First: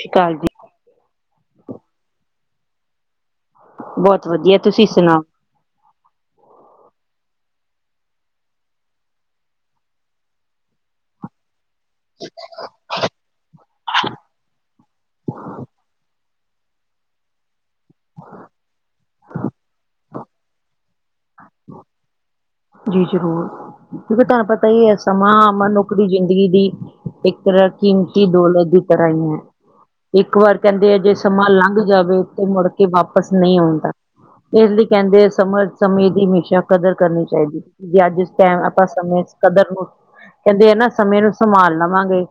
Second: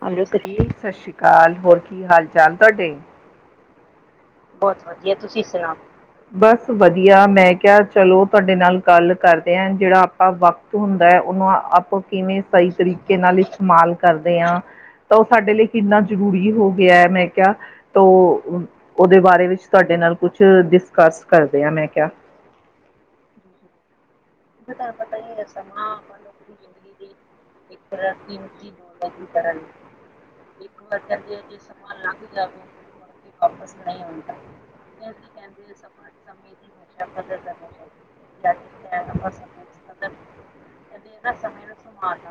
ਸਤਿ ਸ਼੍ਰੀ ਅੰਦਰ ਅਕਾਲ ਜੀ ਚੱਲੀਏ! ਸਤਿ ਸ਼੍ਰੀ ਅਕਾਲ ਹੋਰ ਕੀ ਹਾਲ ਚਾਲ ਤੁਹਾਡੇ। ਬਹੁਤ ਵਧੀਆ। ਬਹੁਤ ਤੁਸੀਂ ਵਧੀਆ ਸੁਣਾਓ ਤੁਸੀਂ ਸੁਣਾਓ। ਬਸ ਵਧੀਆ ਮੈਂ ਕਿਹਾ ਚਲੋ ਤੁਹਾਡੇ ਨਾਲ ਗੱਲ ਕਰਦੇ ਹਾਂ। ਜਿਹੜਾ? ਆ ਵਕਤ ਹੁੰਦਾ ਹੈ। ਉਹਨੂੰ ਅਪ। ਉਹ ਕਿਵੇਂ ਸਹੀ ਤਰੀਕੇ ਨਾਲ ਇਸਤੇਮਾਲ ਕਰਦੇ ਆ। ਤਾਂ ਉਹ ਸਾਡੇ ਲਈ ਕਿੰਨਾ ਜਰੂਰੀ। ਜਰੂਰੀ ਹੋ ਗਿਆ। ਮੈਂ ਕਿਹਾ ਤੋ ਉਹਦੇ ਬਾਰੇ ਵਿੱਚ ਤੁਹਾਡੇ ਨਾਲ ਕੁਛ ਡਿਸਕਸ ਕਰਦੇ ਆਂ ਮੈਂ ਕਿਹਾ। ਜੀ ਜ਼ਰੂਰ। ਕਿਉਂਕਿ ਘਰ ਪਤਾ ਹੀ ਹੈ ਸਮਾਂ। ਮਨੁੱਖ ਦੀ ਜ਼ਿੰਦਗੀ ਦੀ ਇੱਕ ਤਰ੍ਹਾਂ ਕੀਮਤੀ ਦੌਲਤ ਦੀ ਤਰ੍ਹਾਂ ਕੀ ਹੀ ਹੈ ਕਰਨ? ਇੱਕ ਵਾਰ ਕਹਿੰਦੇ ਆ ਜੇ ਸਮਾਂ ਲੰਘ ਜਾਵੇ ਫਿਰ ਮੁੜਕੇ ਵਾਪਿਸ ਨਹੀਂ ਆਉਂਦਾ। ਇਸ ਲਈ ਕਹਿੰਦੇ ਸਮਾਂ ਸਮੇਂ ਦੀ ਹਮੇਸ਼ਾ ਕਦਰ ਕਰਨੀ ਚਾਹੀਦੀ ਕਿਉ ਜੇ ਅੱਜ ਉਸ ਟਾਈਮ ਆਪਾਂ ਸਮੇਂ ਕਦਰ ਕਹਿੰਦੇ ਹੈ ਨਾ ਸਮੇਂ ਨੂੰ ਸੰਭਾਲ ਲਵਾਂਗੇ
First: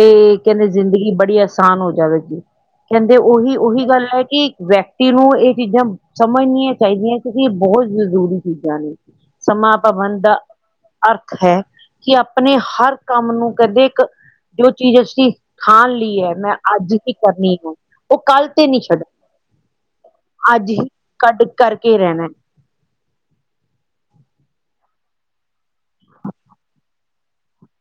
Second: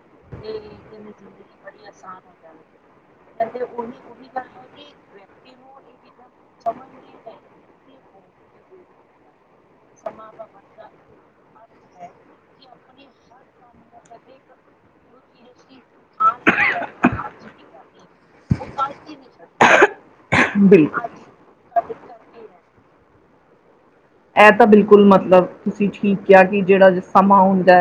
ਤੇ ਕਹਿੰਦੇ ਜ਼ਿੰਦਗੀ ਬੜੀ ਆਸਾਨ ਹੋ ਜਾਵੇ। ਕਹਿੰਦੇ ਉਹੀ ਉਹੀ ਗੱਲ ਹੈ ਕਿ ਵਿਅਕਤੀ ਨੂੰ ਇਹ ਚੀਜ਼ਾਂ ਸਮਝਣੀਆਂ ਚਾਹੀਦੀਆਂ। ਕਿਉਂਕਿ ਬਹੁਤ ਜ਼ਰੂਰੀ ਚੀਜ਼ਾਂ ਨੇ ਸਮਾਂ ਤਾਂ ਬੰਦਾ ਅਰਥ ਹੈ। ਕਿ ਆਪਣੇ ਹਰ ਕੰਮ ਨੂੰ ਕਹਿੰਦੇ ਇੱਕ ਜੋ ਚੀਜ਼ ਅਸੀਂ, ਖਾਣ ਲਈ ਐ ਮੈਂ ਅੱਜ ਹੀ ਕਰਨੀ ਆ। ਉਹ ਕੱਲ ਤੇ ਨਹੀ ਛੱਡ, ਅੱਜ ਹੀ ਬਿਲਕੁਲ ਕੱਢ ਕਰਕੇ ਰਹਿਣਾ। ਐ ਤਾਂ ਬਿਲਕੁਲ ਮਤਲਬ ਤੁਸੀਂ ਠੀਕ ਕਿਹਾ ਕਿ ਜਿਹੜਾ ਸਮਾਂ ਹੁੰਦਾ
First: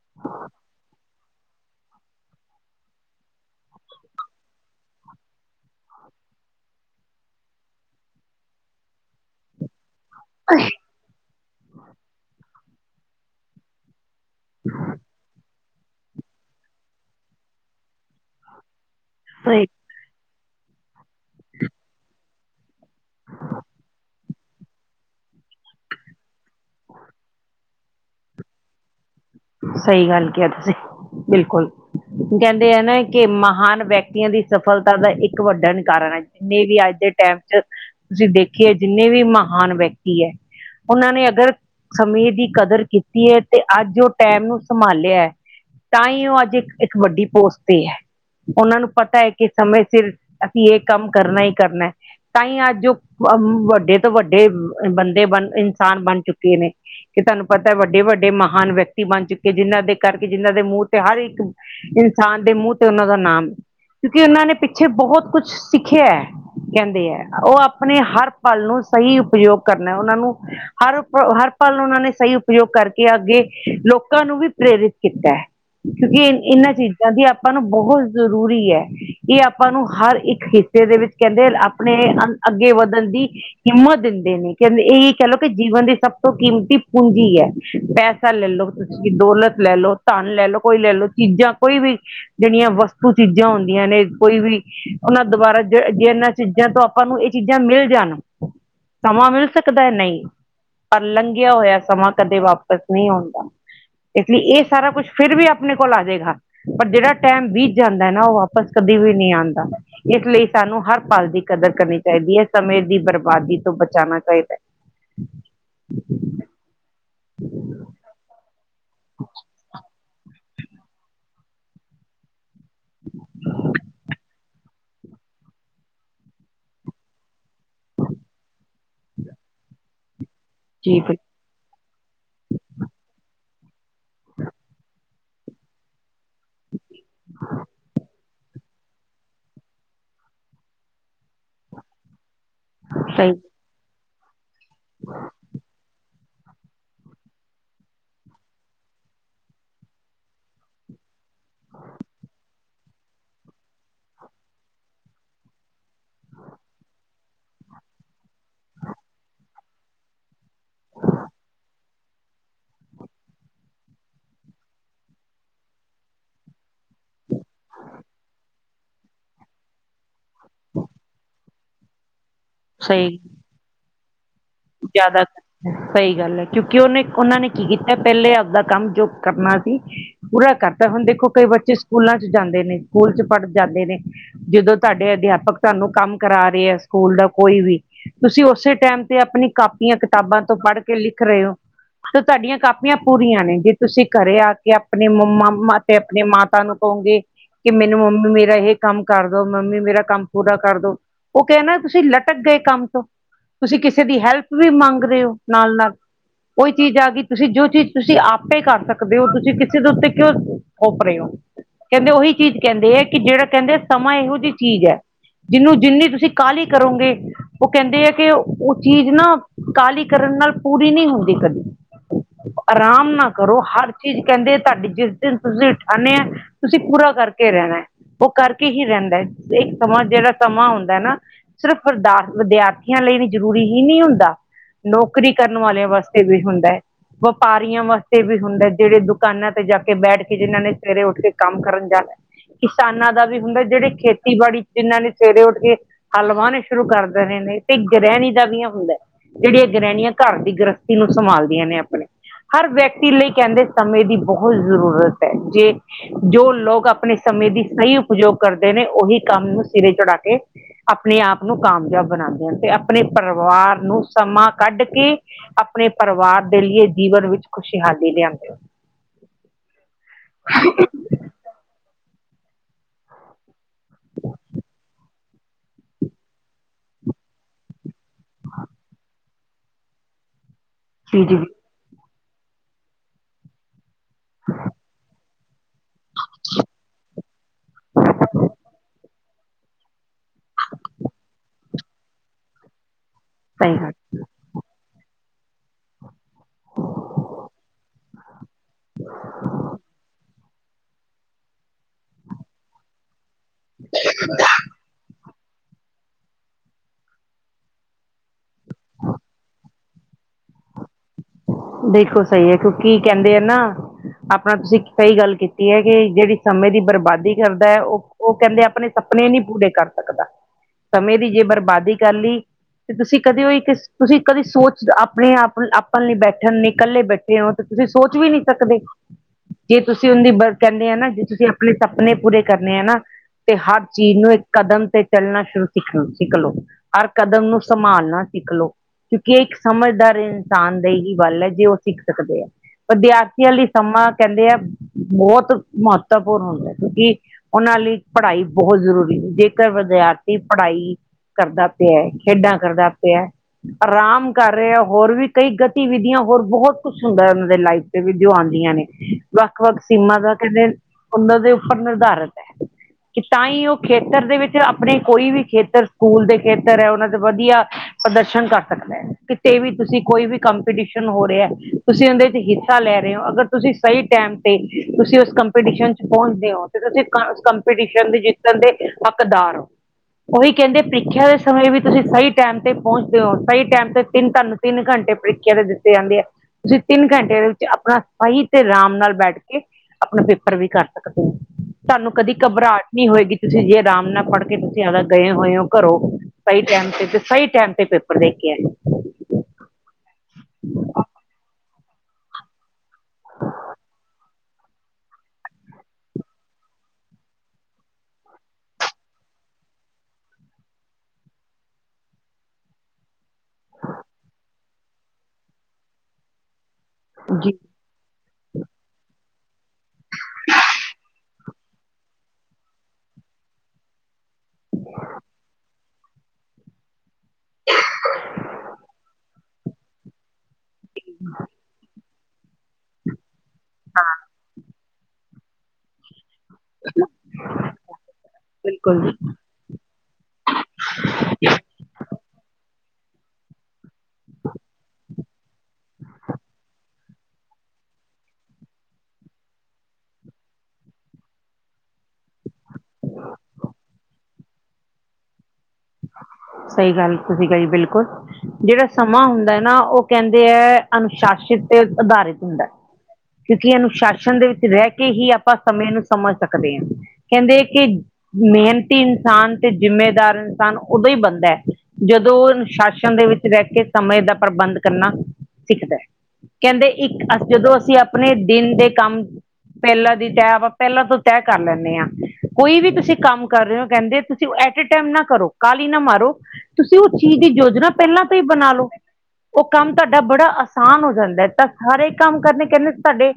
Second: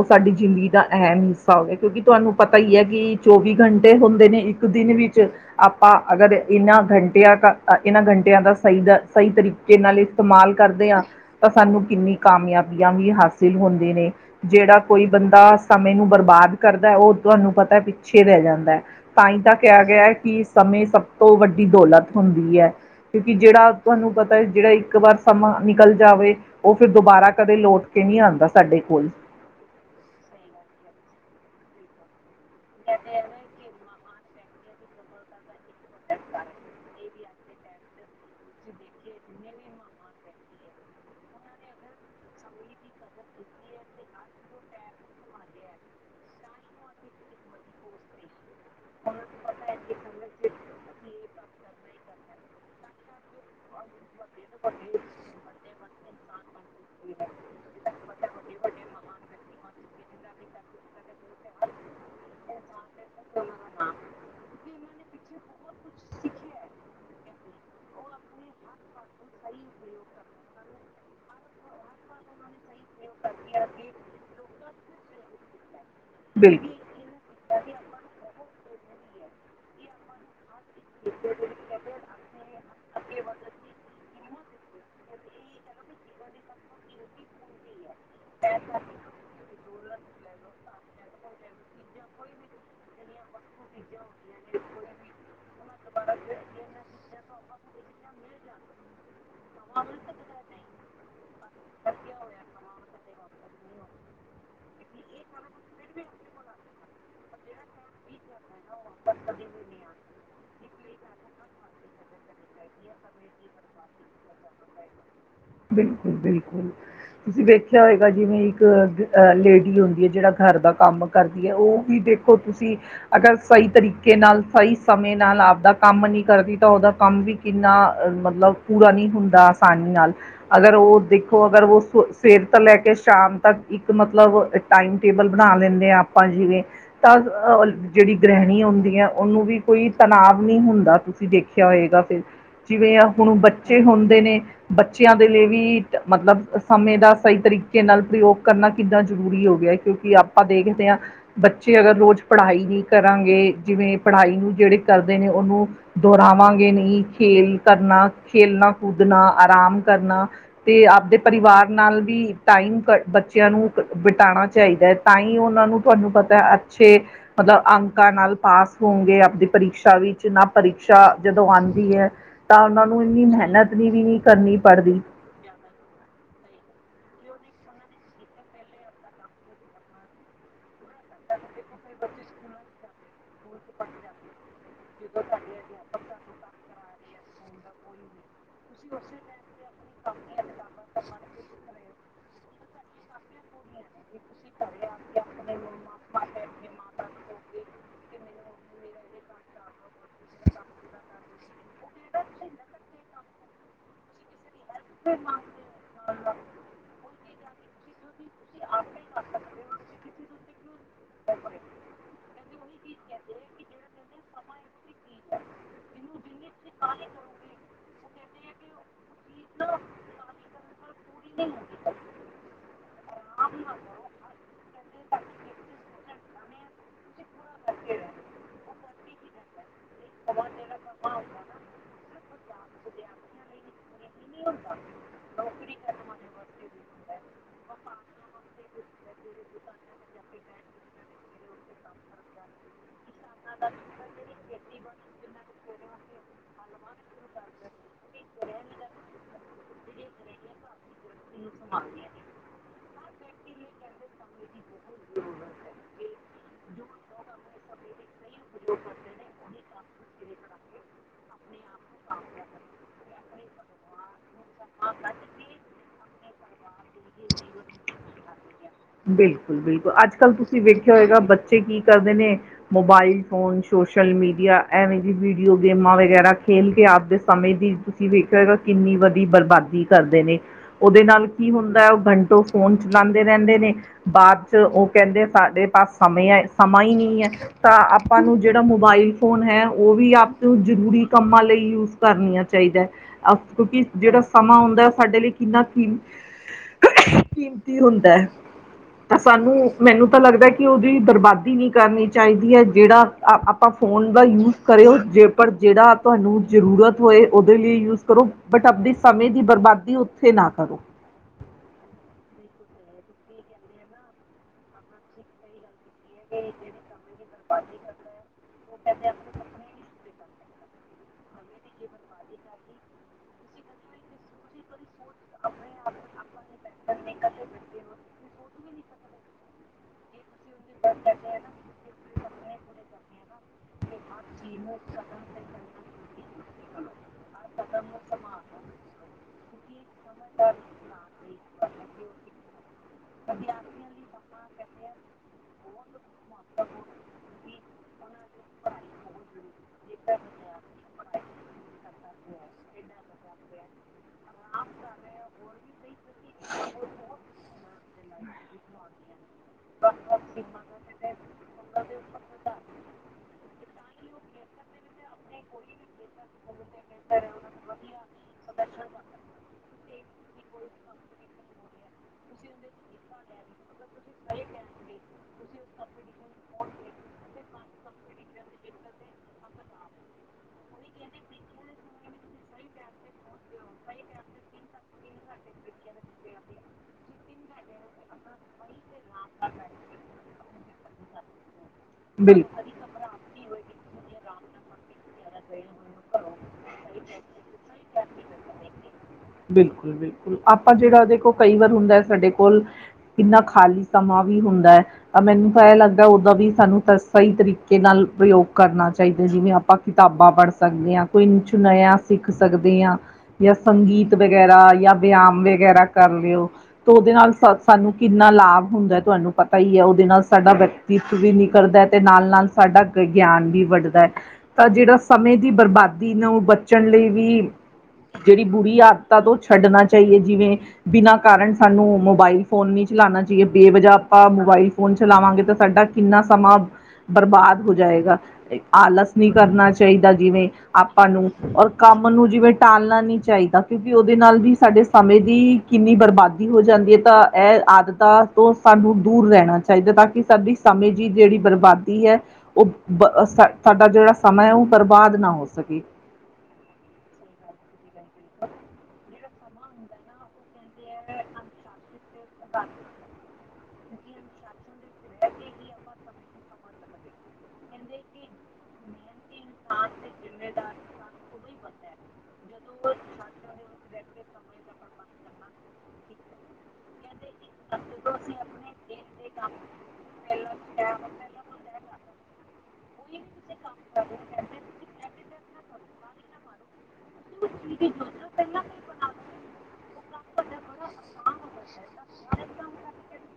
ਉਹ ਸਾਡੀ ਜ਼ਿੰਦਗੀ ਦਾ ਅਹਿਮ ਹਿੱਸਾ ਹੋਵੇ ਕਿਉਂਕਿ ਤੁਹਾਨੂੰ ਪਤਾ ਹੀ ਹੈ ਕਿ ਚੌਵੀ ਘੰਟੇ ਹੁੰਦੇ ਨੇ ਇੱਕ ਦਿਨ ਵਿੱਚ। ਆਪਾਂ ਅਗਰ ਇਹਨਾਂ ਗੰਟਿਆਂ ਕ ਇਹਨਾਂ ਗੰਟਿਆਂ ਦਾ ਸਹੀ ਦਾ ਸਹੀ ਤਰੀਕੇ ਨਾਲ ਇਸਤੇਮਾਲ ਕਰਦੇ ਆ, ਤਾਂ ਸਾਨੂੰ ਕਿੰਨੀ ਕਾਮਯਾਬੀਆਂ ਵੀ ਹਾਸਿਲ ਹੁੰਦੇ ਨੇ। ਜਿਹੜਾ ਕੋਈ ਬੰਦਾ ਸਮੇਂ ਨੂੰ ਬਰਬਾਦ ਕਰਦਾ ਉਹ ਤੁਹਾਨੂੰ ਪਤਾ ਪਿੱਛੇ ਰਹਿ ਜਾਂਦਾ। ਤਾਈ ਤਾਂ ਸਹੀ ਕਿਹਾ ਗਿਆ ਹੈ ਕੀ ਸਮੇਂ ਸਭ ਤੋਂ ਵੱਡੀ ਦੌਲਤ ਹੁੰਦੀ ਐ ਕਿਉਂਕਿ ਜਿਹੜਾ ਤੁਹਾਨੂੰ ਪਤਾ ਜਿਹੜਾ ਇੱਕ ਵਾਰ ਸਮਾਂ ਨਿਕਲ ਜਾਵੇ, ਉਹ ਫਿਰ ਦੁਬਾਰਾ ਕਦੇ ਲੌਟ ਕੇ ਨਹੀ ਆਉਂਦਾ ਸਾਡੇ ਕੋਲ। ਸਹੀ ਗੱਲ ਕਿਹਾ ਤੁਸੀਂ ਬਿਲਕੁਲ, ਕਹਿੰਦੇ ਆ ਨਾ ਕਿ ਮਹਾਨ ਵਿਅਕ ਤੀਆ ਦੀ ਸਫ਼ਲਤਾ ਦਾ ਇੱਕ ਵੱਡਾ ਨਿਕਾਰਨ ਏ ਮੇ ਵੀ ਅੱਜ ਦੇ ਟਾਈਮ 'ਚ ਤੁਸੀਂ ਦੇਖਿਆ ਜਿੰਨੇ ਵੀ ਮਹਾਨ ਵਿਅਕਤੀ ਐ ਉਹਨਾਂ ਨੇ ਅਗਰ, ਸਮੇਂ ਦੀ ਕਦਰ ਕੀਤੀ ਏ ਤੇ ਅੱਜ ਉਹ ਟੈਮ ਨੂੰ ਸੰਭਾਲਿਆ, ਤਾਂ ਹੀ ਉਹ ਅੱਜ ਇੱਕ ਇੱਕ ਵੱਡੀ ਪੋਸਟ ਤੇ ਹੈ। ਉਹਨਾਂ ਨੂੰ ਪਤਾ ਹੈ ਕਿ ਸਮੇਂ ਸਿਰ, ਅਸੀਂ ਇਹ ਕੰਮ ਕਰਨਾ ਹੀ ਕਰਨਾ, ਤਾਂ ਹੀ ਅੱਜ ਉਹ ਵੱਡੇ ਤੋਂ ਵੱਡੇ ਬੰਦੇ ਦੇ ਬਣ ਇਨਸਾਨ ਬਣ ਚੁੱਕੇ ਨੇ ਕਿ ਤੁਹਾਨੂੰ ਪਤਾ ਵੱਡੇ-ਵੱਡੇ ਮਹਾਨ ਵਿਅਕਤੀ ਬਣ ਚੁੱਕੇ ਜਿਹਨਾਂ ਦੇ ਕਰਕੇ ਜਿਹਨਾਂ ਦੇ ਮੂੰਹ ਤੇ ਹਰ ਇੱਕ ਇਨਸਾਨ ਦੇ ਮੂੰਹ ਤੇ ਉਹਨਾਂ ਦਾ ਨਾਮ, ਕਿਉਂਕਿ ਉਹਨਾਂ ਨੇ ਪਿੱਛੇ ਬਹੁਤ ਕੁਛ ਸਿੱਖਿਆ। ਕਹਿੰਦੇ ਐ, ਉਹ ਆਪਣੇ ਹਰ ਪਲ ਨੂੰ ਸਹੀ ਉਪਯੋਗ ਕਰਨਾ ਉਹਨਾਂ ਨੂੰ ਹਰ, ਹਰ ਪਲ ਉਹਨਾਂ ਨੇ ਸਹੀ ਉਪਯੋਗ ਕਰਕੇ ਅੱਗੇ ਲੋਕਾਂ ਨੂੰ ਵੀ ਪ੍ਰੇਰਿਤ ਕੀਤਾ ਐ, ਕਿਉਂਕਿ ਇਹ ਬਿਲਕੁਲ ਇਹਨਾਂ ਚੀ ਜਾਂ ਦੀ ਆਪਾਂ ਨੂੰ ਬਹੁਤ ਜ਼ਰੂਰੀ ਐ ਇਹ ਆਪਾਂ ਨੂੰ ਹਰ ਇੱਕ ਹਿੱ ਸੇ ਦੇ ਵਿੱਚ ਕਹਿੰਦੇ ਆਪਣੇ ਅੱਗੇ ਵਧਣ ਦੀ ਹਿੰਮਤ ਦਿੰਦੇ ਨੇ ਕਹਿੰਦੇ ਇਹ ਕਹਿ ਲੋ ਕਿ ਜੀਵਨ ਦੀ ਸਭ ਤੋਂ ਕੀਮਤੀ ਪੂੰਜੀ ਐ। ਪੈਸੇ ਲੈ ਲਓ, ਤੁਸੀਂ ਦੌਲਤ ਲੈ ਲਓ, ਧੰਨ ਲੈ ਲਓ, ਕੋਈ ਲੈ ਲਓ, ਚੀਜ਼ਾਂ ਕੋਈ ਵੀ ਜਿਹੜੀਆਂ ਵਸਤੂ ਚੀਜ਼ਾਂ ਹੁੰਦੀਆਂ ਨੇ ਕੋਈ ਵੀ। ਉਹਨਾਂ ਦੁਬਾਰਾ ਜ ਜੇ ਇਹਨਾਂ ਚੀਜ਼ਾਂ ਤੋਂ ਆਪਾਂ ਨੂੰ ਇਹ ਚੀਜ਼ਾਂ ਮਿਲ ਜਾਣ ਸਮਾਂ ਮਿਲ ਸਕਦਾ ਏ ਨਹੀਂ, ਪਰ ਲੰਘਿਆ ਹੋਇਆ ਸਮਾਂ ਕਦੇ ਵਾਪਸ ਨਹੀਂ ਆਉਂਦਾ। ਇਸ ਲਈ ਇਹ ਸਾਰਾ ਕੁਛ ਫਿਰ ਵੀ ਆਪਣੇ ਕੋਲ ਆ ਜਾਏਗਾ। ਪਰ ਜਿਹੜਾ ਟੈਮ ਬੀਤ ਜਾਂਦਾ ਏ ਨਾ ਉਹ ਵਾਪਸ ਕਦੇ ਵੀ ਨੀ ਆਂਦਾ। ਇਸ ਲਈ ਸਾਨੂੰ ਹਰ ਪਲ ਦੀ ਕਦਰ ਕਰਨੀ ਚਾਹੀਦੀ ਏ ਸਮੇਂ ਦੀ ਬਰਬਾਦੀ ਤੋਂ ਬਚਾਨਾ ਚਾਹੀਦਾ। ਬਿਲਕੁਲ ਤੁਸੀਂ ਵੇਖਿਆ ਹੋਏਗਾ ਜਿਵੇਂ ਇੱਕ ਲੇਡੀ ਹੁੰਦੀ ਹੈ ਜਿਹੜਾ ਘਰ ਦਾ ਕੰਮ ਕਰਦੀ ਹੈ ਉਹ ਵੀ ਦੇਖੋ ਤੁਸੀਂ ਅਗਰ ਸਹੀ ਤਰੀਕੇ ਨਾਲ ਸਹੀ ਸਮੇਂ ਨਾਲ ਆਪਦਾ ਕੰਮ ਨਹੀ ਕਰਦੀ ਤਾਂ ਉਹਦਾ ਕੰਮ ਵੀ ਕਿੰਨਾ ਅ ਮਤਲਬ ਪੂਰਾ ਨਹੀਂ ਹੁੰਦਾ ਆਸਾਨੀ ਨਾਲ। ਅਗਰ ਜੀ ਉਹ ਬਿਲਕੁਲ ਦੇਖੋ ਅਗਰ ਉਹ ਸਵੇਰ ਤੋਂ ਲੈ ਕੇ ਸ਼ਾਮ ਤੱਕ ਇੱਕ ਮਤਲਬ ਟਾਈਮ ਟੇਬਲ ਬਣਾ ਲੈਂਨੇ ਆ ਆਪਾਂ ਜਿਵੇਂ ਤਾਂ ਜਿਹੜੀ ਗ੍ਰਹਿਣੀ ਆਉਂਦੀ ਐ ਉਹਨੂੰ ਵੀ ਕੋਈ ਤਣਾਵ ਨਹੀਂ ਹੁੰਦਾ ਤੁਸੀਂ ਦੇ ਦੇਖਿਆ ਹੋਏਗਾ ਫੇਰ, ਜਿਵੇਂ ਹੁਣ ਸਹੀ ਬੱਚੇ ਹੁੰਦੇ ਨੇ ਬੱਚਿਆਂ ਦੇ ਲਈ ਵੀ ਮਤਲਬ ਸਮੇਂ ਦਾ ਸਹੀ ਤਰੀਕੇ ਨਾਲ ਪ੍ਰਯੋਗ ਕਰਨਾ ਕਿੱਦਾ ਜ਼ਰੂਰੀ ਹੋ ਗਿਆ ਕਿਉਂਕਿ ਆਪਾਂ ਦੇਖਦੇ ਆ ਬੱਚੇ ਅਗਰ ਰੋਜ਼ ਪੜ੍ਹਾਈ ਨੀ ਕਰਾਂਗੇ ਜਿਵੇਂ ਪੜ੍ਹਾਈ ਨੂੰ ਜੇੜੇ ਕਰਦੇ ਨੇ ਉਨੂੰ ਦੁਹਰਾਵਾਂਗੇ ਨਹੀਂ ਖੇਲ ਕਰਨਾ, ਖੇਲਣਾ ਕੂਦਣਾ, ਆਰਾਮ ਕਰਨਾ ਤੇ ਆਪਦੇ ਪਰਿਵਾਰ ਨਾਲ ਵੀ ਟਾਈਮ ਬ ਬੱਚਿਆਂ ਨੂੰ ਬਿਟਾਣਾ ਚਾਹੀਦੈ। ਤਾਂ ਹੀ ਉਨਾਂ ਨੂੰ ਥੁਹਾਨੂੰ ਪਤਾ ਅੱਛੇ ਮਤਲਬ ਅੰਕਾਂ ਨਾਲ ਪਾਸ ਹੋੋਂਗੇ, ਆਪਦੀ ਪ੍ਰੀਕਸ਼ਾ ਵਿੱਚ ਨਾ ਪ੍ਰੀਕਸ਼ਾ ਜਦੋਂ ਆਂਦੀ ਏ ਤਾਂ ਉਨਾਂ ਨੂੰ ਸਹੀ ਇੰਨੀ ਮਹਨਤ ਨੀ ਵੀ ਕਰਨੀ ਪੜਦੀ। [unintelligible] ਸਹੀ ਗੱਲ ਏ ਕਿਉਂਕਿ ਉਨੇ ਉਨਾਂ ਨੇ ਕੀ ਕੀਤਾ ਪਹਿਲੇ ਆਪਦਾ ਕੰਮ ਜੋ ਕਰਨਾ ਸੀ ਪੂਰਾ ਕਰਤਾ। ਹੁਣ ਦੇਖੋ ਕਈ ਬੱਚੇ ਸਕੂਲਾਂ ਚ ਜਾਂਦੇ ਨੇ ਸਕੂਲ ਚ ਪੜਣ ਜਾਂਦੇ ਨੇ ਜਦੋਂ ਸਾਡੇ ਅਧਆਪਕ ਸਾਨੂੰ ਕੰਮ ਕਰਾ ਰੇ ਏ, ਸਕੂਲ ਦਾ ਕੋਈ ਵੀ, ਤੁਸੀ ਔਸੇ ਟਾਈਮ ਤੇ ਆਪਣੀ ਕਾਪ ਪੀਆਂ ਕਿਤਾਬਾਂ ਤੋਂ ਪੜ੍ ਕੇ ਲਿਖ ਰਹੇ ਹੋ, ਤਾਂ ਤੁਹਾਡੀਆਂ ਕਾਪੀਆਂ ਪੂਰੀਆਂ ਨੇ ਜੇ ਤੁਸੀ ਕਰੇ ਆ ਕਿ ਅਪਣੇ ਮੰਮਾ ਮਾ ਤੇ ਅਪਣੇ ਮਾਤਾ ਨੂੰ ਕਹੋਗੇ ਕਿ ਮੈਨੂੰ ਮੰਮੀ ਮੇਰਾ ਏ ਹ ਕੰਮ ਕਰਦੋ, ਮੰਮੀ ਮੇਰਾ ਕੰਮ ਪੂਰਾ ਕਰਦੋ। ਉਹ ਕਹੇ ਣਾ ਤੁਸੀ ਲਟਕ ਗਏ ਕੰਮ ਤੋਂ ਤੁਸੀ ਕਿਸੇ ਦੀ ਹੈਲਪ ਵੀ ਮੰਗ ਰੇ ੳ ਨਾਲ- ਨਾਲ। ਉਹੀ ਚੀਜ਼ ਆ ਗੀ ਤੁਸੀ ਜੋ ਚੀਜ਼ ਤੁਸੀ ਆਪੇ ਕਰ ਸਕਦੇ ਔ ਤੁਸੀ ਕਿਸੇ ਦੇ ਉਤੇ ਕਿਉਂ ਥੋਪ ਰੇ ਉ। ਕਹਿੰਦੇ ਉਹੀ ਚੀਜ਼ ਕਹਿੰਦੇ ਏ ਕਿ ਜਿਹੜਾ ਕਹਿੰਦੇ ਸਮਾਂ ਇਹੋ ਜੀ ਚੀਜ਼ ਏ ਜਿਨੂੰ ਜਿੰਨੀ ਤੁਸੀ ਕਾਲੀ ਕਰੋਂਗੇ ਉਹ ਕਹਿੰਦੇ ਆ ਕਿ ਉਹ ਚੀਜ਼ ਨਾ ਕਾਲੀ ਕਰਨ ਨਾਲ ਪੂਰੀ ਨੀ ਹੁੰਦੀ ਕਦੀ। ਅਰਾਮ ਨਾ ਕਰੋ ਹਰ ਚੀਜ਼ ਕਹਿੰਦੇ ਤਾਡੀ ਜਿਸ ਦਿਨ ਤੁਸੀ ਉਠਾਨੇ ਐ ਤੁਸੀ ਪੂਰਾ ਕਰਕੇ ਰਹਿਣੈ। ਉਹ ਕਰਕੇ ਹੀ ਰਹੰਦੈ, ਇੱਕ ਸਮਾਂ ਜੇੜਾ ਸਮਾਂ ਹੁੰਦੈ ਨਾ ਸਿਰਫ ਵਿਰਦਾਰ ਵਿਦਆਰਥੀਆਂ ਲਈ ਵੀ ਜ਼ਰੂਰੀ ਹੀ ਨੀ ਹੁੰਦਾ। ਨੌਕਰੀ ਕਰਨ ਵਾਲਯਾਂ ਵਾਸਤੇ ਵੀ ਹੁੰਦੈ। ਵਪਾਰੀਯਾਂ ਵ ਤੇ ਵੀ ਹੁੰਦੈ। ਜੇੜੇ ਦੁਕਾਨਾਂ ਤੇ ਜਾ ਕੇ ਬੈਠ ਕੇ ਜਿਨਾਂ ਨੇ ਸਵੇਰੇ ਉਠ ਕੇ ਕੰਮ ਕਰਨ ਜਾ ਕਿਸਾਨਾਂ ਦਾ ਵੀ ਹੁੰਦੈ। ਜੇੜੇ ਖੇਤੀਬਾੜੀ ਜਿਨਾਂ ਨੇ ਸਵੇਰੇ ਉਠ ਕੇ ਹਲ ਵਾਣੇ ਸ਼ੁਰੂ ਕਰ ਦੇਣੇ ਨੇ, ਤੇ ਗ੍ਰਹਣੀ ਦਾ ਵੀ ਹੁੰਦੈ। ਜੇੜੀਆਂ ਗ੍ਰਹਿਣੀਆਂ ਘਰ ਦੀ ਗ੍ਰਸਥਤੀ ਨੂੰ ਸੰਭਾਲਦੀਆਂ ਨੇ ਅਪਣੀ ਹਰ ਵਅਕਤੀ ਲਈ ਕਹੰਦੇ ਸਮੇਂ ਦੀ ਬਹੁਤ ਜ਼ਰੂਰਤ ਐ। ਜੇ ਜੋ ਲੋਕ ਆਪਣੇ ਸਮੇਂ ਦੀ ਸਹੀ ਉਪਯੋਗ ਕਰਦੇ ਨੇ ਉਹੀ ਕੰਮ ਨੂੰ ਸਿਰੇ ਚੜਾ ਕੇ ਅਪਣੇ ਆਪ ਨੂੰ ਕਾਮਯਾਬ ਬਣਾਦੇ ਨੇ ਤੇ ਅਪਣੇ ਪਰਿਵਾਰ ਨੂੰ ਸਮਾਂ ਕੱਢ ਕੇ ਅਪਣੇ ਪਰਿਵਾਰ ਦੇ ਲਿਏ ਜੀਵਨ ਵਿੱਚ ਖੁਸ਼ੀਹਾਲੀ ਲਿਆਂਦੇ। ਅ ਬਿਲਕੁਲ- ਬਿਲਕੁਲ। ਅਜ -ਕਲ ਤੁਸੀ ਵੇਖਯਾ ਹੋਏਗਾ ਬੱਚੇ ਕੀ ਕਰਦੇ ਨੇ ਮੋਬਾਈਲ ਫੋਨ ਚ ਸੋਸ਼ਲ ਮੀਡੀਆ ਐਵੇਂ ਦੀ ਵੀਡੀਓ ਗੇਮਾਂ ਵਗੈਰਾ ਖੇਲ ਕੇ ਆਪਦੇ ਸਮੇਂ ਦੀ ਤੁਸੀ ਵੇਖਿਆ ਹੋਏਗਾ ਕਿੰਨੀ ਵਧੀ ਬਰਬਾਦੀ ਕਰਦੇ ਨੇ, ਉਦੇ ਜੀ ਨਾਲ ਜੀ ਜੀ ਕੀ ਹੁੰਦੈ ਉਹ ਘੰਟੋ ਫੋਨ ਚਲਾਂਦੇ ਰਹੰਦੇ ਨੇ ਬਾਦ ਚ ਉਹ ਕਹੰਦੇ ਸਾਡੇ ਤਾਂ ਸਮੇਂ ਐ, ਸਮਾਂ ਈ ਨੀ ਐ, ਤਾਂ ਆਪਾਂ ਨੂੰ ਜੇੜਾ ਮੋਬਾਈਲ ਫੋਨ ਹੈ ਉਹ ਵੀ ਆਪ ਨੂੰ ਜਰੂਰੀ ਕੰਮਾਂ ਲਈ ਯੂਜ ਕਰਨੀਆਂ ਚਾਈਦੈ। ਅ ਕਿਯੂੰ ਸਹੀ ਕਿ ਗੱਲ ਜੇੜਾ ਸਮਾਂ ਅਉਂਦਾ ਸਾਡੇ ਲਈ ਕਿੰਨਾ ਕੀਮ ਕੀਮਤੀ ਹੁੰਦੈ। ਐ ਸਾਨੂੰ ਮੈਨੂੰ ਤਾਂ ਲੱਗਦੈ ਕਿ ਔਦੀ ਬਰਬਾਦੀ ਨੀਂ ਕਰਨੀ ਚਾਹੀਦੀ ਏ ਜੇੜਾ ਆਪਾਂ ਫੋਨ ਦਾ ਯੂਜ਼ ਕਰਓ ਜੇ ਪਰ ਜੇੜਾ ਤੁਹਾਨੂੰ ਜਰੂਰਤ ਹੋਏ ਉਦੇ ਲਈ ਯੂਜ ਕਰੋ ਬਟ ਆਪਣੀ ਸਮੇਂ ਦੀ ਬਰਬਾਦੀ ਹੂੰ ਉਥੇ ਨਾ ਕਰੋ। ਦੇਖੋ ਸਹੀ ਏ ਕਿਉਂਕਿ ਕਹਿੰਦੇ ਐ ਨਾ ਆਪਣਾ ਤੁਸੀ ਸਹੀ ਗੱਲ ਕੀ ਕਿ ਹੈ ਕੇ ਨੇ ੜੀ ਸਮੇਂ ਦੀ ਬਰਬਾਦੀ ਕਰਦਾ ਐ ਉਹ- ਉਹ ਕਹਿੰਦੇ ਆਪਣੇ ਸਪਨੇ ਨੀ ਪੂਰੇ ਕਰ ਸਕਦਾ। ਸਮੇਂ ਦੀ ਜੇ ਬਰਬਾਦੀ ਕਰ ਲਈ, ਤੇ ਤੁਸੀਂ ਕਦੇ ਈਓ ਕਿਸ, ਤੁਸੀਂ ਕਦੀ ਸੋਚ ਆਪਣੇ ਆਪ ਆਪਾਂ ਲਈ ਬੈਠਣ ਨੇ ਇਕੱਲੇ ਬੈਠੇ ਹੋ ਤੇ ਤੁਸੀਂ ਸੋਚ ਸੋਚ ਵੀ ਨਹੀਂ ਸਕਦੇ, ਜੇ ਤੁਸੀਂ ਉਹਨੇ ਬੜ ਕਹਿੰਦੇ ਆ ਨਾ ਜੇ ਤੁਸੀਂ ਆਪਣੇ ਸਪਨੇ ਪੂਰੇ ਕਰਨੇ ਐ ਨਾ ਤੇ ਹੱਦ ਚੀਜ਼ ਨੂੰ ਇੱਕ ਕਦਮ ਤੇ ਚੱਲਣਾ ਸ਼ੁਰੂ ਸਿੱਖਨ-ਸਿੱਖਲੋ ਹਰ ਕਦਮ ਨੂੰ ਸੰਭਾਲਣਾ ਸਿੱਖ ਲਓ, ਕਿਉਂਕਿ ਇਹ ਇੱਕ ਸਮਝਦਾਰ ਇਨਸਾਨ ਦੇ ਹੀ ਵੱਲ ਐ ਜੇ ਉਹ ਸਿੱਖ ਸਕਦੇ ਐ। ਵਿਦਿਆਰਥੀਆਂ ਲਈ ਸਮਾਂ ਕੈਹ ਦੇ ਆ ਬਹੁਤ ਮਹੱਤਵਪੂਰਨ ਹੁੰਦਾ ਕਿਉਂਕਿ ਉਹਨਾਂ ਲਈ ਪੜ੍ਹਾਈ ਬਹੋਤ ਜ਼ਰੂਰੀ ਹੁਨ ਜੇ ਕਰਦਾ ਵਿਦਿਆਰਥੀ ਪੜ੍ਹਾਈ ਕਰਦਾ ਪਿਆ ਖੇਡਾਂ ਕਰਦਾ ਪਿਆ ਆਰਾਮ ਕਰ ਰਿਹਾ ਹੋਰ ਵੀ ਕਈ ਗਤੀ ਗਤੀਵਿਧੀਆਂ ਹੋਰ ਬਹੁਤ ਕੁਛ ਹੁੰਦਾ ਉਹਨਾਂ ਦੇ ਲਾਈਫ ਤੇ ਵੀ ਜੋ ਆਉਂਦੀਆਂ ਨੇ ਵੱਖ-ਵੱਖ ਸੀਮਾ ਦਾ ਕਹਿੰਦੇ ਉਹਨਾਂ ਦੇ ਉੱਪਰ ਨਿਰਧਾਰਤ ਐ, ਕਿ ਤਾਂ ਹੀ ਉਹ ਖੇਤਰ ਦੇ ਵਿੱਚ ਅਪ ਆਪਣੇ ਕੋਈ ਵੀ ਖੇਤਰ ਸਕੂਲ ਦੇ ਖੇਤਰ ਐ ਉਹਨਾਂ ਦੇ ਵਧੀਆ ਪ੍ਰਦਰਸ਼ਨ ਕਰ ਸਕਦਾ ਐ, ਕਿਤੇ ਵੀ ਤੁਸੀਂ ਕੋਈ ਵੀ ਕੰਮ ਕੰਮਪੀਟੀਸ਼ਨਸ ਹੋ ਰਿਹਾ ਤੁਸੀਂ ਉਹਦੇ ਚ ਹਿੱਸਾ ਲੈ ਰਹੇ ਹੋ ਅਗਰ ਤੁਸੀਂ ਸਹੀ ਟਾਈਮ ਤੇ ਤੁਸੀਂ ਉਸ ਕੰਮ ਕੰਮਪੀਟੀਸ਼ਨਸ ਪਹੁੰਚਦੇ ਓ ਤੁਸੀਂ ਕ ਉਸ ਕੰਮਪੀਟੀਸ਼ਨਸ ਦੇ ਜਿੱਤਣ ਦੇ ਹੱਕਦਾਰ ਓ। ਉਹੀ ਕਹਿੰਦੇ ਪ੍ਰੀਖਿਆ ਦੇ ਸਮੇਂ ਵੀ ਤੁਸੀਂ ਸਹੀ ਟਾਈਮ ਤੇ ਪਹੁੰਚਦੇ ਹੋ ਸਹੀ ਟਾਈਮ ਤੇ ਤਿੰਨ ਘਟ-ਤਿੰਨ ਘੰਟਿਆ ਪ੍ਰੀ ਪ੍ਰਖਿਆ ਦੇ ਦਿੱਤੇ ਜਾਂਦੇ ਐ। ਤੁਸੀਂ ਤਿੰਨ ਘੰਟੇ ਦੇ ਵਿੱਚ ਆਪਣਾ ਸਹੀ ਤੇ ਆਰਾਮ ਨਾਲ ਬੈਠ ਕੇ ਆਪਣਾ ਪੇਪਰ ਵੀ ਕਰ ਸਕਦੇ ਓ, ਤੁਆਨੂੰ ਕਦੀ ਬਿਲਕੁਲ ਘਬਰਾਹਟ ਨਈ ਹੋਏਗੀ ਤੁਸੀਂ ਜੇ ਆਰਾਮ ਨਾਲ ਪੜ੍ਹ ਕੇ ਤੁਸੀਂ ਆਪਦਾ ਗਏ ਹੋਏ ਹੋ ਘਰੋਂ, ਸਹੀ ਟਾਈਮ ਤੇ ਸਹੀ ਟਾਈਮ ਤੇ ਪੇਪਰ ਦੇ ਕੇ ਆਏ ਓ। ਬਿਲਕੁਲ- ਬਿਲਕੁਲ ਆਪਾਂ ਜਿਹੜਾ ਉਹਦੇ ਕੋਲ ਕਈ ਵਾਰ ਹੁੰਦਾ ਹੈ ਸਾਡੇ ਕੋਲ ਕਿੰਨਾ ਖਾਲੀ ਸਮਾਂ ਵੀ ਹੁੰਦਾ ਐ। ਮੈਨੂੰ ਤਾਂ ਇਹ ਲੱਗਦਾ ਉਹਦਾ ਵੀ ਸਾਨੂੰ ਤਾਂ ਸਹੀ ਤਰੀਕੇ ਨਾਲ ਪ੍ਰਯੋਗ ਕਰਨਾ ਚਾ ਚਾਈਦਾ ਜਿਵੇਂ, ਆਪਾਂ ਕਿਤਾਬਾਂ ਪੜ੍ਹ ਸਕਦੇ ਆ, ਕੋਈ ਕੁਛ ਨਿਆ ਸਿੱਖ ਸਕਦੇ ਆਂ। ਜਾਂ ਸੰਗੀਤ ਵਗੈਰਾ ਜਾਂ ਵਿਆਮ ਵਗੈਰਾ ਕਰ ਲਿਓ ਤੇ ਉਹਦੇ ਨਾਲ ਸ ਜੀ ਸਾਨੂੰ ਕਿੰਨਾ ਲਾਭ ਹੁੰਦਾ ਤੁਆਨੂੰ ਪਤਾ ਹੀ ਐ ਉਹਦੇ ਨਾਲ ਸਾਡਾ ਵਿਅਕਤੀਤਵ ਵੀ ਨਿਕ ਕਰਦਾ ਤੇ ਨਾਲ-ਨਾਲ ਸਾਡਾ ਗਿਆਨ ਵੀ ਵਢ ਦਾ, ਤਾਂ ਜੀਦਾ ਸਮੇਂ ਦੀ ਬਰਬਾਦੀ ਨੂੰ ਬੱਚ ਬੱਚਣ ਲਈ ਵੀ ਜਿਹੜੀ ਬੁਰੀ ਆਦਤਾਂ ਤੋਂ ਛੱਡਣਾ ਚਾਈਏ ਜਿਵੇਂ ਬਿਨਾਂ ਕਾਰਨ ਸਾਨੂੰ ਮੋਬਾਈਲ ਫੋਨ ਨਈ ਚਲਾਣਾ ਚਾਈਏ ਬੇ ਵਜਾ ਆਪਾਂ ਮੋਬਾਈਲ ਫੋਨ ਚਲਾਵਾਂਗੇ ਤਾਂ ਸਾਡਾ ਕਿੰਨਾ ਸਮਾਂ ਬਰਬਾਦ ਹੋ ਜਾਏਗਾ। ਬਿਲਕੁਲ ਆਲਸ ਜੀ ਨਈ ਕਰਨਾ ਚਾਈਦਾ ਜਿਵੇਂ ਆਪਾਂ ਨੂੰ ਔਰ ਕੰਮ ਨੂੰ ਜਿਵੇਂ ਟਾਲਣਾ ਨੀ ਚਾਈਦਾ। ਕਿਉਂਕਿ ਉਹਦੇ ਨਾਲ ਵੀ ਸਾਡੇ ਸਮੇਂ ਦੀ ਕਿੰਨੀ ਬਰਬਾਦੀ ਹੋ ਜਾਂਦੀ ਐ। ਤਾਂ ਇਹ ਆਦਤਾਂ ਤੋਂ ਸਾਨੂੰ ਦੂਰ ਰਹਿਣਾ ਚਾਈਦਾ ਤਾਂ ਕਿ ਸਾਡੀ ਸਮੇਂ ਦੀ ਜਿਹੜੀ ਬਰਬਾਦੀ ਐ। ਉਹ ਬ ਸਾ-ਸਾਡਾ ਜਿਹੜਾ ਸਮਾਂ ਐ ਉਹ ਬਰਬਾਦ ਨਾ ਹੋ ਸਕੇ। ਸਹੀ ਗੱਲ ਤੁਸੀਂ ਕਰੀ ਬਿਲਕੁਲ ਜਿਹੜਾ ਸਮਾਂ ਹੁੰਦਾ ਐ ਨਾ ਉਹ ਕਹਿੰਦੇ ਐ ਅਨੁਸ਼ਾਸਿਤ ਤੇ ਆਧਾਰਿਤ ਹੁੰਦਾ, ਕਿਉਂਕਿ ਅਨੁਸ਼ਾਸਨ ਦੇ ਵਿੱਚ ਰਹਿ ਕੇ ਹੀ ਆਪਾਂ ਸਮੇਂ ਨੂੰ ਸਮਝ ਸਕਦੇ ਆ ਕਹਿੰਦੇ ਕਿ ਮਿਹਨਤੀ ਇਨਸਾਨ ਤੇ ਜਿੰਮੇ ਇਨਸਾਨ ਉਦੋਂ ਈ ਬਣਦਾ ਜਦੋਂ ਅਨੁਸ਼ਾਸਨ ਦੇ ਵਿੱਚ ਰਹਿ ਕੇ ਸਮੇਂ ਦਾ ਪ੍ਰਬੰਧ ਕਰਨਾ ਸਿੱਖਦਾ ਐ। ਕਹਿੰਦੇ ਇੱਕ ਜਦੋਂ ਅਸੀਂ ਆਪਣੇ ਦਿਨ ਦੇ ਕੰਮ ਪਹਿਲਾਂ ਦੀ ਤੈਅ ਵ ਪਹਿਲਾਂ ਤੋਂ ਤੈਅ ਕਰ ਲੈਂਣੇ ਆ ਕੋਈ ਵੀ ਤੁਸੀਂ ਕੰਮ ਕਰ ਰਹੇ ਹੋ ਕਹਿੰਦੇ ਤੁਸੀਂ ਐਟੇ ਟਾਈਮ ਨਾ ਕਰੋ ਓ ਕਾਹਲੀ ਨਾ ਮਾਰੋ ਓ ਤੁਸੀਂ ਉਸ ਚੀਜ਼ ਦੀ ਯੋਜਨਾ ਪਹਿਲਾਂ ਤੋ ਈ ਬਣਾ ਲਓ ਉਹ ਕੰਮ ਤਾਡਾ ਬੜਾ ਆਸਾਨ ਹੋ ਜਾਂਦਾ ਐ ਤਾਂ ਸਾਰੇ ਕੰਮ ਕਰਨੇ ਕਹਿੰਦੇ ਤਾਡੇ ਏ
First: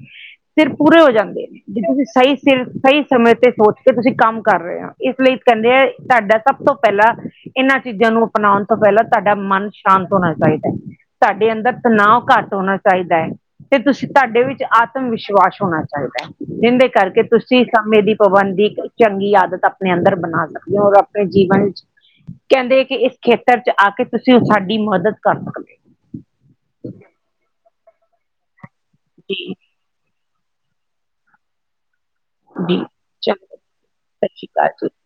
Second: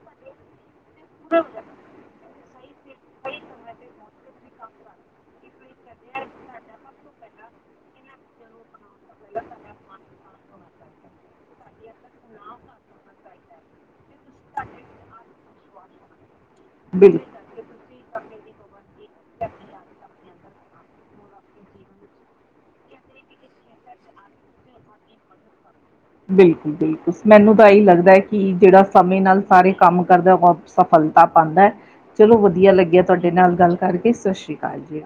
ਸਿਰ ਪੂਰੇ ਹੋ ਜਾਂਦੇ ਏ ਜੇ ਤੁਸੀਂ ਸਹੀ ਸਿਰ ਸਹੀ ਸਮੇਂ ਤੇ ਸੋਚ ਕੇ ਤੁਸੀਂ ਕੰਮ ਕਰ ਰਹੇ ਆ ਇਸ ਲਈ ਕਹਿੰਦੇ ਆ ਤਾਡਾ ਸਭ ਤੋਂ ਪਹਿਲਾਂ ਆ ਇਹਨਾਂ ਚੀਜ਼ਾਂ ਨੂੰ ਅਪਣਾਉਣ ਤੋਂ ਪਹਿਲਾਂ ਤੁਹਾਡਾ ਮਨ ਸ਼ਾਂਤ ਹੋਣਾ ਚਾਹੀਦਾ ਹੈ ਤੁਹਾਡੇ ਅੰਦਰ ਤਣਾਓ ਘੱਟ ਹੋਣਾ ਚਾਹੀਦਾ ਏ ਤੇ ਤੁਸੀ ਤੁਹਾਡੇ ਵਿੱਚ ਆਤਮ ਵਿਸ਼ਵਾਸ ਹੋਣਾ ਚਾਹੀਦਾ ਇਹਦੇ ਬਿਲਕੁਲ ਕਰਕੇ ਤੁਸੀ ਤੁਸੀ ਸਮੇਂ ਦੀ ਪਾਬੰਦੀ ਚੰਗੀ ਆਦਤ ਆਪਣੇ ਅੰਦਰ ਬਣਾ ਸਕਦੇ ਹੋ ਔਰ ਆਪਣੇ ਜੀਵਨ ਕਹਿੰਦੇ ਕਿ ਇਸ ਖੇਤਰ ਚ ਆ ਕੇ ਤੁਸੀਂ ਉਸ ਸਾਡੀ ਮਦਦ ਕਰ ਸਕਦੇ ਓ ਕਰੋ ਬਿਲਕੁਲ ਬਿਲਕੁਲ ਮੈਨੂੰ ਤਾਂ ਇਹੀ ਲੱਗਦਾ ਕਿ ਜਿਹੜਾ ਸਮੇਂ ਜੀ ਨਾਲ ਸਾਰੇ ਕੰਮ ਕਰਦਾ ਔਰ ਸਫਲਤਾ ਪਾਦਾ ਚਲੋ ਵਧੀਆ ਲੱਗੀਆ ਤੁਹਾਡੇ ਨਾਲ ਗੱਲ ਕਰਕੇ ਸਤਿ ਸ਼੍ਰੀ ਅਕਾਲ ਜੀ